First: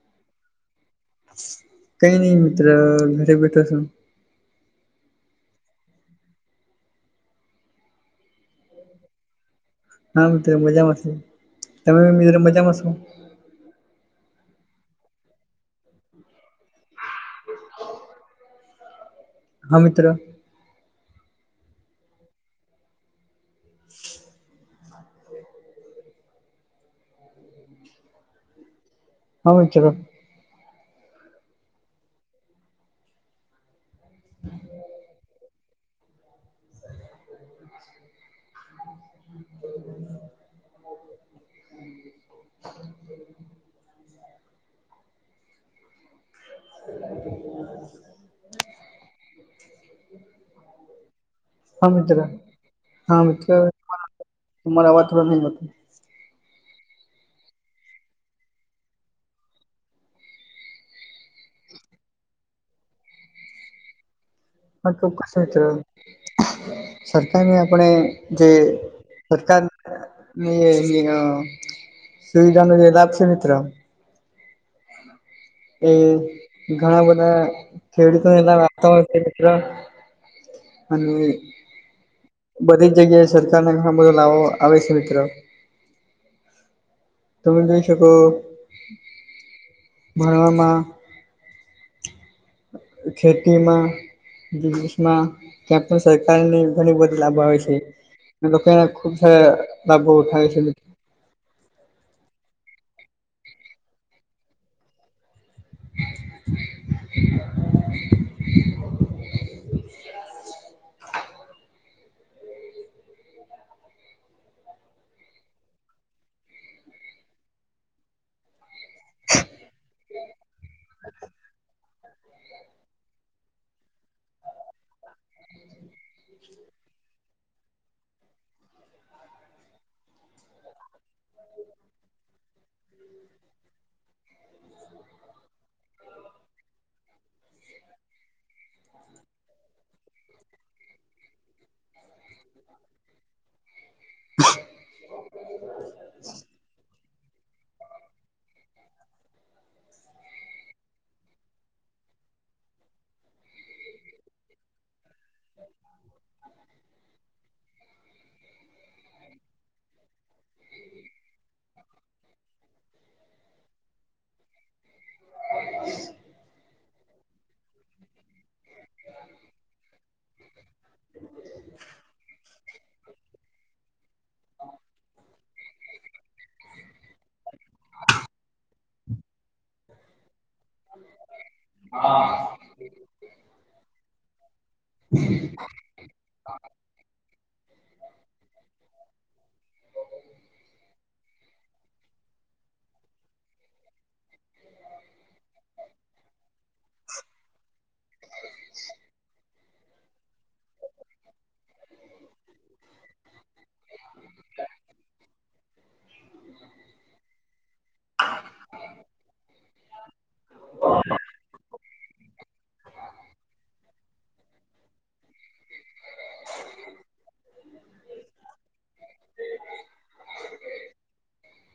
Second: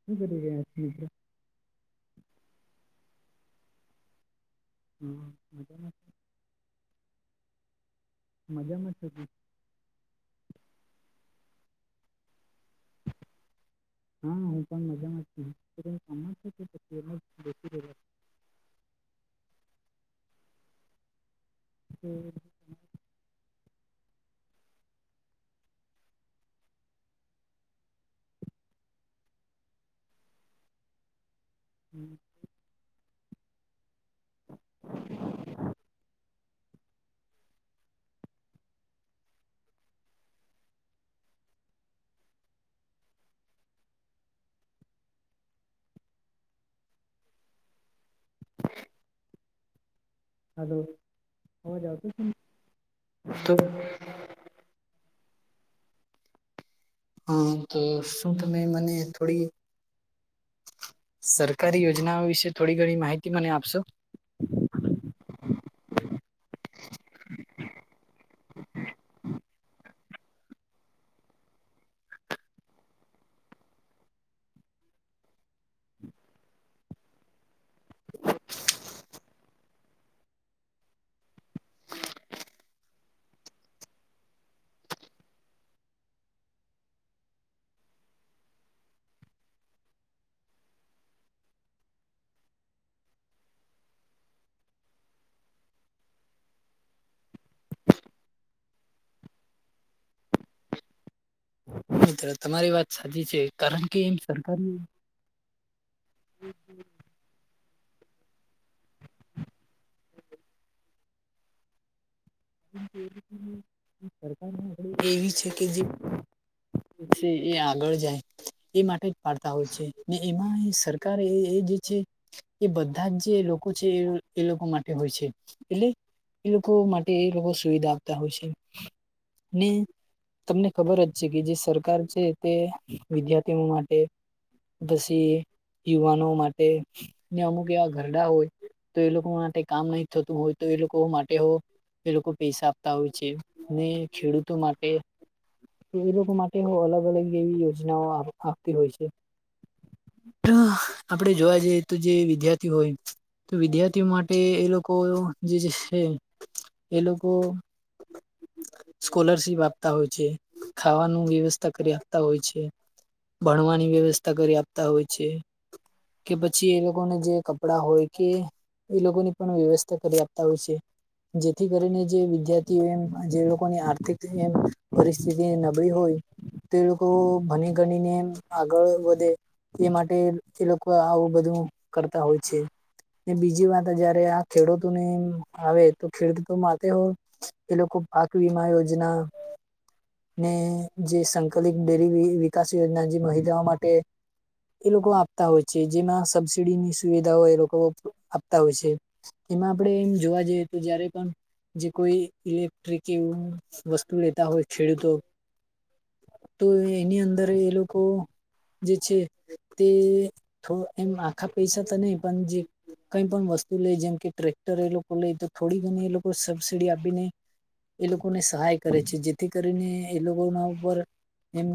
[unintelligible] કઈ નહી મિત્ર ઘરે બેઠો છુ. હમ મજામાં. મજામાં છે તું. હા મિત્રો મજામાં શે તમે મિત્રો મજામાં શો. હા હુ પણ મજામાં [unintelligible] હા મિત્ર [unintelligible] આવે છે [unintelligible] હમ્મ. [unintelligible] [unintelligible] હલો અવાજ હા આવ તો મિત્ર છે [inaudible] તમારે આવાજ થોડા [unintelligible] હા તો શૂ તમે મને થોડી સરકારી યોજનાઓ વિશે થોડી ઘણી માહિતી મને આપશો? [unintelligible] સરકારને આપણે જે સરકાર ન એના સુવિધાનો જે લાભશે મિત્ર એ ઘણા બધા ખેડૂતો એ [unintelligible] મિત્ર અને [unintelligible] બધી જ જગ્યાએ સરકારને [unintelligible] બધો લાવો આવે છે મિત્ર. તમે જોઈ શકો. ભરવામાં [inaudible] ખેતીમાં બિજનેસમાં ક્યાં પણ સરકારની ઘણી બધી લાગૂ આવે છે, જો કે ખૂબ સારા લાભો થાય છે, તમારી વાત સાચી છે, કારણ કે એમ સરકારની, [unintelligible] [unintelligible] [unintelligible] એવી છે કે જે, જે એ આગળ જાય એ માટે, પાડતા હોય છે ને એમાં સરકાર એ જે છે, એ બધા જ જે લોકો છે એ એ લોકો માટે હોય છે, એટલે એ લોકો માટે એ લોકો સુવિધા આપતા હોય ને, તમને ખબર જ છે, કે જે સરકાર છે તે વિદ્યાર્થીઓ માટે, પછી યુવાનો માટે ને અમુક એવા ઘરડા હોય. તો એ લોકો માટે કામ નહી થતું હોય તો એ લોકો માટે હો એ લોકો પૈસા આપતા હોય છે ને ખેડૂતો માટે, એ લોકો માટે અલગ અલગ એવી યોજનાઓ આ આપતી હોય છે, આપડે જોવા જઈએ તો જે વિદ્યાર્થી હોય. તો વિદ્યાર્થીઓ માટે એ લોકો જે છે, એ લોકો, સ્કોલરશિપ આપતા હોય છે, ખાવાનું વ્યવસ્થા કરી આપતા હોય છે, ભણવાની વ્યવસ્થા કરી આપતા છે, કે પછી એ લો લોકોને જે કપડા હોય કે એ લોકો ની પણ વ્યવસ્થા કરી આપતા હોય છે, [unintelligible] જેથી કરીને જે વિદ્યાર્થીઓ એમ જે લોકોની આર્થિક એમ પરિસ્થિતિ નબળી હોય, તે લોકો ભણી ગણીને આગળ વધે. તે માટે તે લોકો આવું બધું, કરતા હોય છે, ને બીજી વાત જયારે આ ખેડૂતોને આવે તો, ખેડૂતોમાં હો એ લોકો પાક વીમા યોજના, ને જે સંકલિત ડેરી વિકાસ યોજના જે મહિલાઓ માટે, એ લોકો આપતા હોય જેમાં સબસીડીની એ લોકો આપતા હોય છે, એમાં આપડે એમ જોવા જઈએ તો જયારે પણ, જે કોઈ ઇલેક્ટ્રિક એવું વસ્તુ લેતા હોય ખેડૂતો, તો એની અંદર એ લોકો જે છે, તે એમ આખા પૈસા તો નહી પણ જે, કઈ પણ વસ્તુ લે જેમ કે ટ્રેક્ટર એ લોકો લે તો થોડી ઘણી એ લોકો સબસીડી આપીને, એ લોકોને સહાય કરે છે, જેથી કરીને એ લોકોના ઉપર, એમ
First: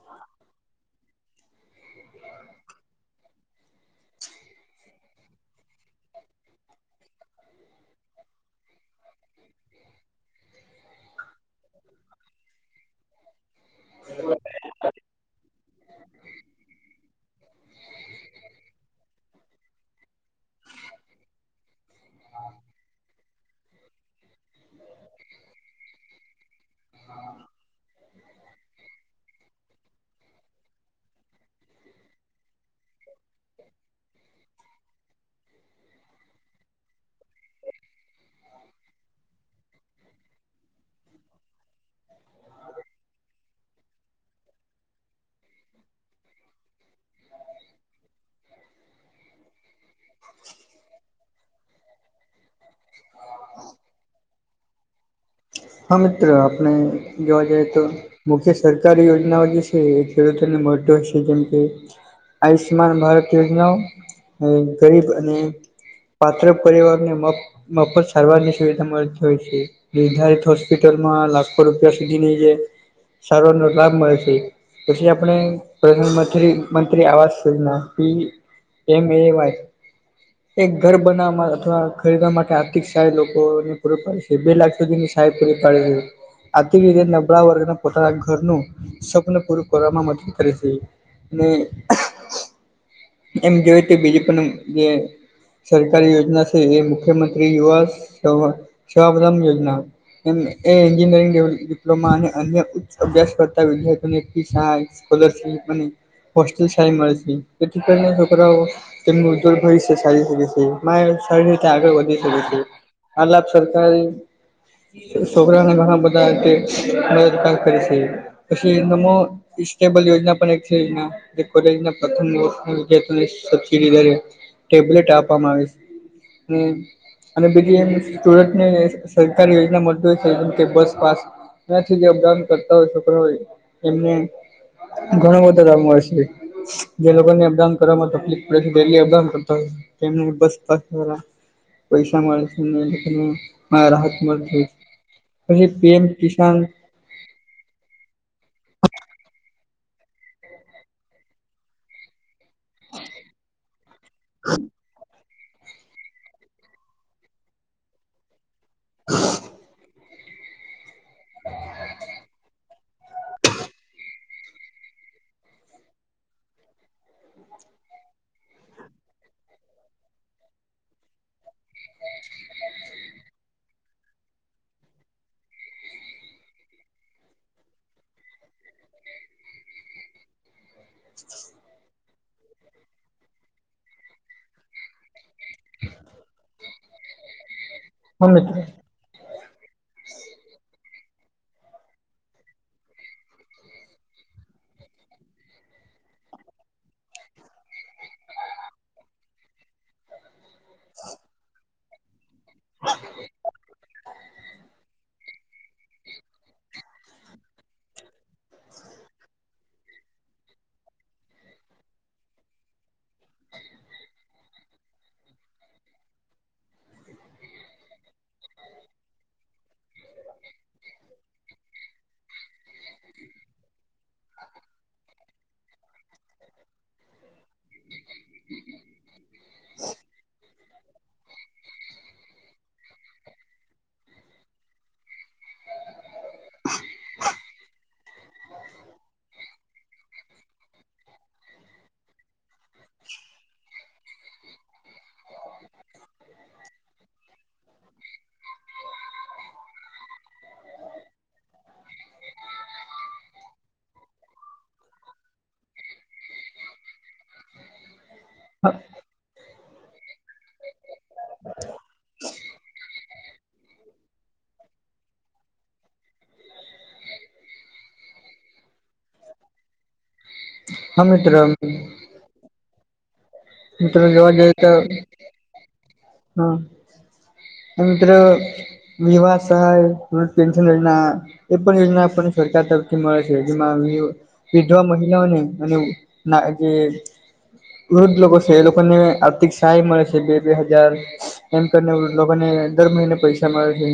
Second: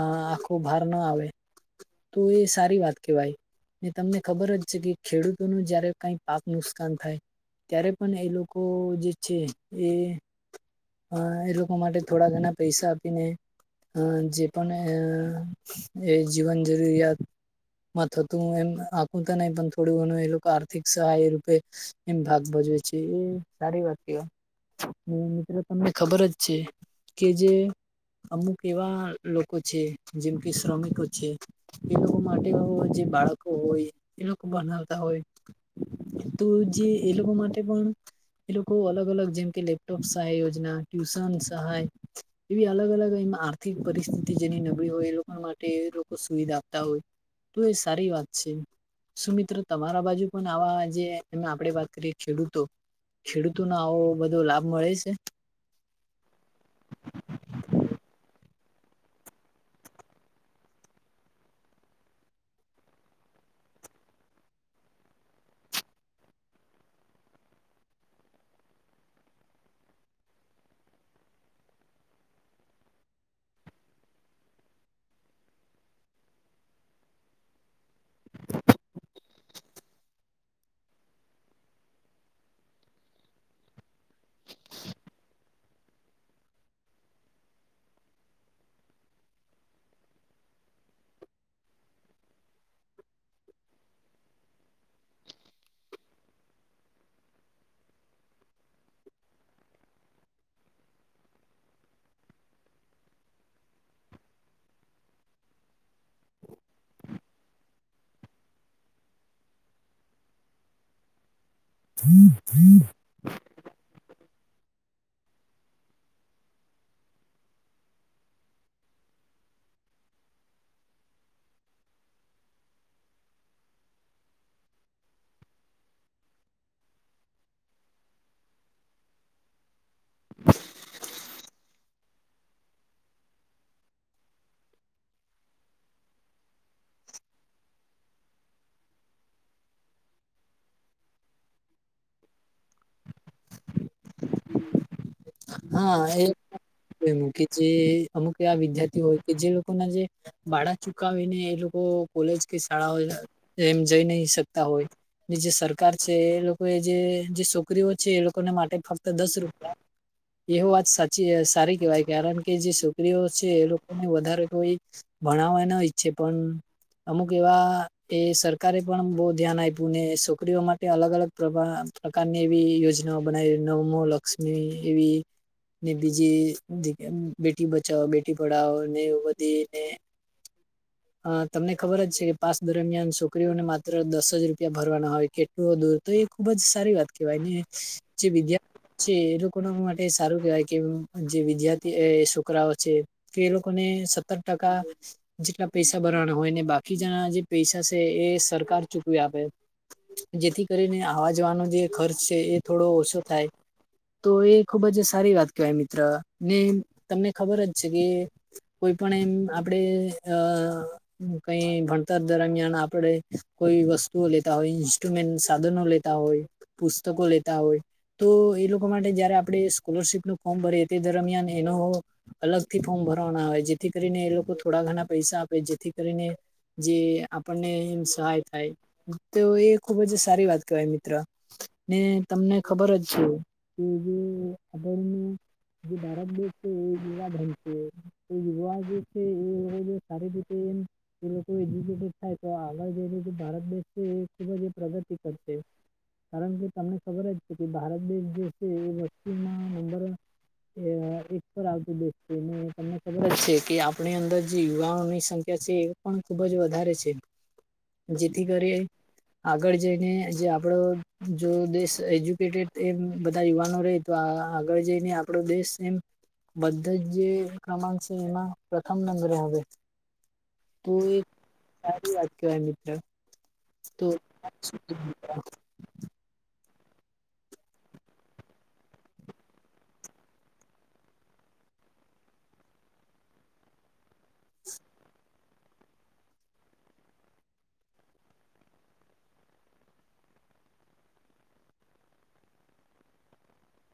આખો ભાર ના આવે. તો એ સારી વાત કેહેવાય. ને તમને ખબર જ કે ખેડૂતો જયારે કાઈ પાક નુકસાન થાય. ત્યારે પણ એ લોકો જે છે, એ હ એ લોકો માટે થોડા ઘણા પૈસા આપીને. અ જે પણ અ એ જીવન જરૂરિયાત. માં થતું એમ આખું તો નહી પણ થોડું ઘણું એ લોકો આર્થિક સહાય રૂપે, એમ ભાગ ભજવે છે, એ સારી વાત કે હ મિત્રો તમને ખબર જ છે, કે જે, અમુક એવા લોકો છે જેમ કે શ્રમિકો છે, એ લોકો માટે જે બાળકો હોય એ લોકો બનાવતા હોય. તો જે એ લોકો માટે પણ એ લોકો અલગ અલગ જેમ કે લેપટોપ સહાય યોજના, ટ્યુશન સહાય એવી અલગ અલગ એ આર્થિક પરિસ્થિતિ જેની નબળી હોય એ લોકો માટે લોકો સુવિધા આપતા હોય. તો એ સારી વાત છે સુ મિત્ર તમારા બાજુ પણ આવા જે એમાં આપડે વાત કરીએ ખેડૂતો ખેડૂતોનો આવો બધો લાભ મળે છે? હા મિત્ર આપણે જોવા જએ તો મુખ્ય સરકારી યોજનાઓ જે છે એ ખેડૂતોને મળતા હોય છે જેમ કે આયુષ્માન ભારત યોજનાઓ ને ગરીબ અને પાત્ર પરિવારને મફ મફત સારવાર ની સુવિધા મળતી હોય છે નિર્ધારિત હોસ્પિટલમાં લાખો રૂપિયા સુધીની જે સારવારનો લાભ મળે છે પછી આપણે પ્રધાનમંત્રી મંત્રી આવાસ યોજના પી એમ એ વાય એક ઘર બનાવવામાં અથવા ખરીદવા માટે આર્થિક સહાય લોકોને પૂર પાડે છે બે લાખ સુધીની એ પાળજ આર્થિક રીતે નબળા વર્ગને પોતાના ઘરનું સ્વપ્ન પૂરું કરવામાં મદદ કરે છે. અને એમ જોય તો બીજ પન જે સરકારી યોજના છે એ મુખ્યમંત્રી યુવા સવ સ્વલમ યોજના. એમ એન્જિનિયરિંગ ડેવ ડિપ્લોમા અને અન્ય ઉચ્ચ અભ્યાસ કરતા વિદ્યાર્થીઓને ફી સાયન્સ પ્રદર્શન પણ [unintelligible] સહાય મળે છે એથી [unintelligible] છોકરાઓ તેમનું ઉજ્વલ ભવિષ્ય ચાલી શકે છે. [unintelligible] થરી રતે આગળ વધી શકે છે આ લાભ સરકારી છોકરાને ઘણા બધા રીતે મદદગાર કરે છે પછી નમ ઇસ્ટેબલ યોજના પણ એક છે યોજના જે કોલેજના પ્રથમ [unintelligible] સબસડી ટેબલેટ આપવામાં આવે છે. અને અને બીજી એ સ્ટુડન્ટને [unintelligible] સરકારી યોજના મજૂર થઈ છે જેમ કે બસ પાસ ત્યાંથી જે અપડાઉન કરતા હોય છોકરા હોય એમને ઘણા બધા ગામ હશે. જે લોકો ને અપદાન કરવામાં તકલીફ પડે છે તેલી અપદાન કરતાય. કેમને બસ પા વાળ પૈસા મળે છે. રાહત મળ [unintelligible] હા એ એમ કે જે અમુક એવા વિદ્યાર્થી હોય કે જે લોકોના જે ભાડા ચુકાવીને એ લોકો કોલેજ કે શાળાઓ એમ જઈ નહી શકતા હોય ની જે સરકાર છે એ લોકો એ જે જે છોકરીઓ છે એ લોકોને માટે ફક્ત દસ રૂપિયા એ વાત સાચી સારી કહેવાય કારણ કે જે છોકરીઓ છે એ લોકોને વધારે તોઈ ભણાવવા ન ઈચ્છે પણ અમુક એવા એ સરકારે પણ બહુ ધ્યાન આપ્યું ને છોકરીઓ માટે અલગ અલગ પ્રભ પ્રકારની એવી યોજનાઓ બનાવી નમો લક્ષ્મી એવી ને બીજી જગ્યા બેટી બચાવો બેટી પઢાવો ને એવ બધીને [inaudible] અ તમને ખબર જ છે કે પાસ દરમિયાન છોકરીઓને માત્ર દસ જ રૂપિયા ભરવાના હોય કે દૂર તો એ ખૂબ જ સારી વાત કેહેવાય ને જે હા મિત્ર વિદ્યાર્ છે એ રૂ કૉનો માટે સારું કેવાય કે જે વિદ્યાર્થી એ છોકરાઓ છે કે એ લોકોને સત્તર ટકા જેટલા પૈસા બરવાના હોય ને બાકી જના જે પૈસા છે એ સરકાર ચૂકવી આપે. જેથી કરીને આવા જવાનો જે ખર્ચ છે એ થોડો ઓછો થાય. તો એ ખુબ જ સારી વાત કહેવાય મિત્ર ને તમને ખબર જ છે કે કોઈ પણ એમ આપડે અ કઈ ભણતર દરમિયાન આપડે કોઈ વસ્તુઓ લેતા હોય ઈન્સ્ટ્રુમેન્ટ સાધનો લે તા હોય પુસ્તકો લેતા હોય તો એ લો કો માટે જયારે આપણે સ્કોલરશીપનુ ફોર્મ ભરીએ તે દરમિયાન એનો અલગથી ફોર્મ ભરવાના આવે જેથી કરીને એ લોકો થોડા ઘણા પૈસા આપે જેથી કરીને જે આપણને એમ સહાય થાય. તો એ ખુબ જ સારી વાત કહેવાય મિત્ર ને તમને ખબર જ છે એ જે અદરની જે ભારત દેશ છે એ [unintelligible] વાશે એ યુવા જે છે એ સારી રીતે એ એ લોકો એજુકેડ થાય તો આ ભારત દેશ છે એ ખુબ પ્રગતિ કરશે. કારણ કે તમને ખબર જ કે ભારત દેશ જે છે એ વસ્તીમાં અંદર એ એક પર આવતી વસ્તી ને ખબર છે કે આપણી અંદર જે યુવાઓની સંખ્યા છે એ પણ ખુબ જ વધારે છે. જેથી કરે હા આગળ જઈને જે આપડો જો દેશ એજ્યુકેટેડ એ બધા યુવાનો રેય તો આગળ જઈને આપણો દેશ એમ બધા જ ક્રમાંક છે એમ પ્રથમ નંબરે આવે. તો હા એ મિત્ર સારી વાત કેવાય મિત્ર. મિત્ર તો જોવા જઈએ તો હા મિત્ર વિવાહ સહાય [unintelligible] પેન્શન હો ના એ પણ યોજના આપણને સરકાર તરફથી મળે છે જેમાં વિધવા મહિલાઓને અને ના જે વૃદ્ધ લોકો એ લોકોને આર્થિક સહાય મળે છે બે બે હજાર એમ કરીને લોકોને દર મહિને પૈસા મળે છે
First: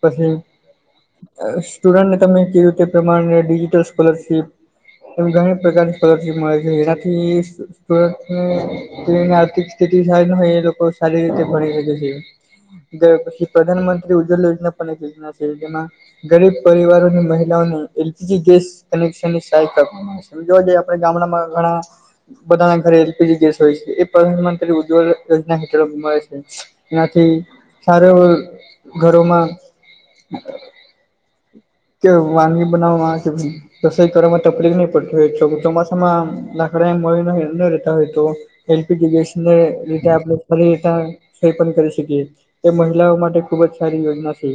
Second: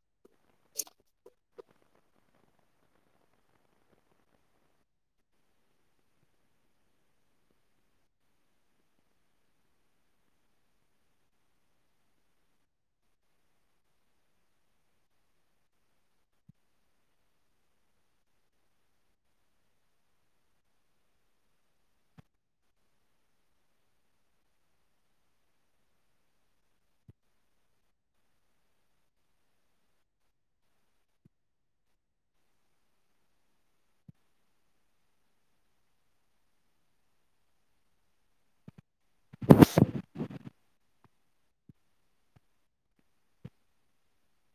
પછી [unintelligible] સ્ટુડન્ટને તમે કીધું તે પ્રમાણે ડિજિટલ સ્કોલરશીપ એમ ઘણી પ્રકારની સ્કોલરશીપ મળે છે એનાથી સુરતને જેની આર્થિક સ્થિતિ સારી ના હોય એ લોકો સારી રીતે ભણી શકે છે. [unintelligible] પછી પ્રધાનમંત્રી ઉજ્જવલ યોજના પણ એક યોજના છે જેમાં ગરીબ પરિવારો અને મહિલાઓને એલપીજી ગેસ કનેક્શનની સહાયતા આપ સમજો ને આપડા ગામડામાં ઘણા બધાના ઘરે એલપીજી ગેસ હોય છે એ પ્રધાનમંત્રી ઉજ્જવલ યોજના હેઠળ મળે છે. એનાથી સારું એવું ઘરોમાં કે વાનગી બનાવવામાં આવે [unintelligible] રસોઇ કરવામાં તપલીફ નહી પડતી હોય એટલો ચોમાસામાં લાકડા મળી ન રહેતા હોય તો એલપીજી ગેસને લીધે આપડે [unintelligible] કરી શકીએ એ મહિલાઓ માટે ખુબ જ સારી યોજના છે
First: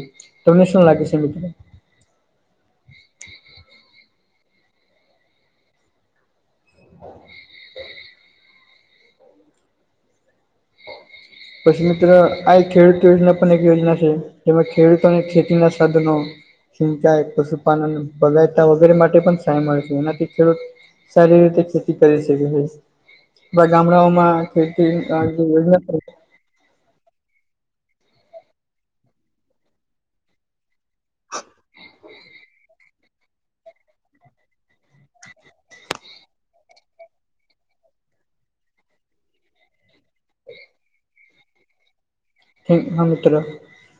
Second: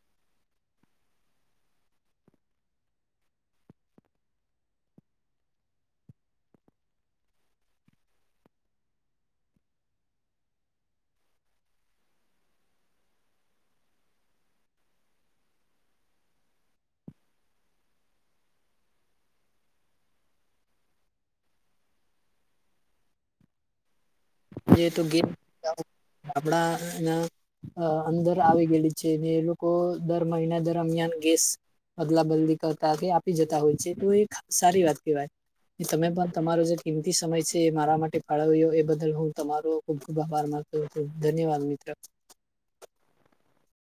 તમને શું લાગે છે મિત્ર. [inaudible] હા [inaudible] પછી મિત્ર આ એક ખેડૂત પણ એક છે જેમાં ખેડૂતોને ખેતીના સાધનો સિંચાઈ, પશુપાલન, બગાયતા વગેરે માટે પણ સહાય મળે છે એનાથી ખેડૂત સારી રીતે ખેતી કરી શકે છે. બ ગામડાઓમાં ખેતી અ જે યોજના [unintelligible] આપડા ના અ અંદર આવી ગયેલી છે ને એ લોકો દર મહિના દરમિયાન કેસ અદલા બદલી કરતા કે આપી જતા હોય છે તો એક સારી વાત કહેવાય. એ તમે પણ તમારો જે કિંમતી સમય છે એ મારા માટે ફાળવ્યો એ બદલ હું તમારો ખુબ ખુબ આભાર માનું છુ ધન્યવાદ મિત્ર. એ હા મિત્ર.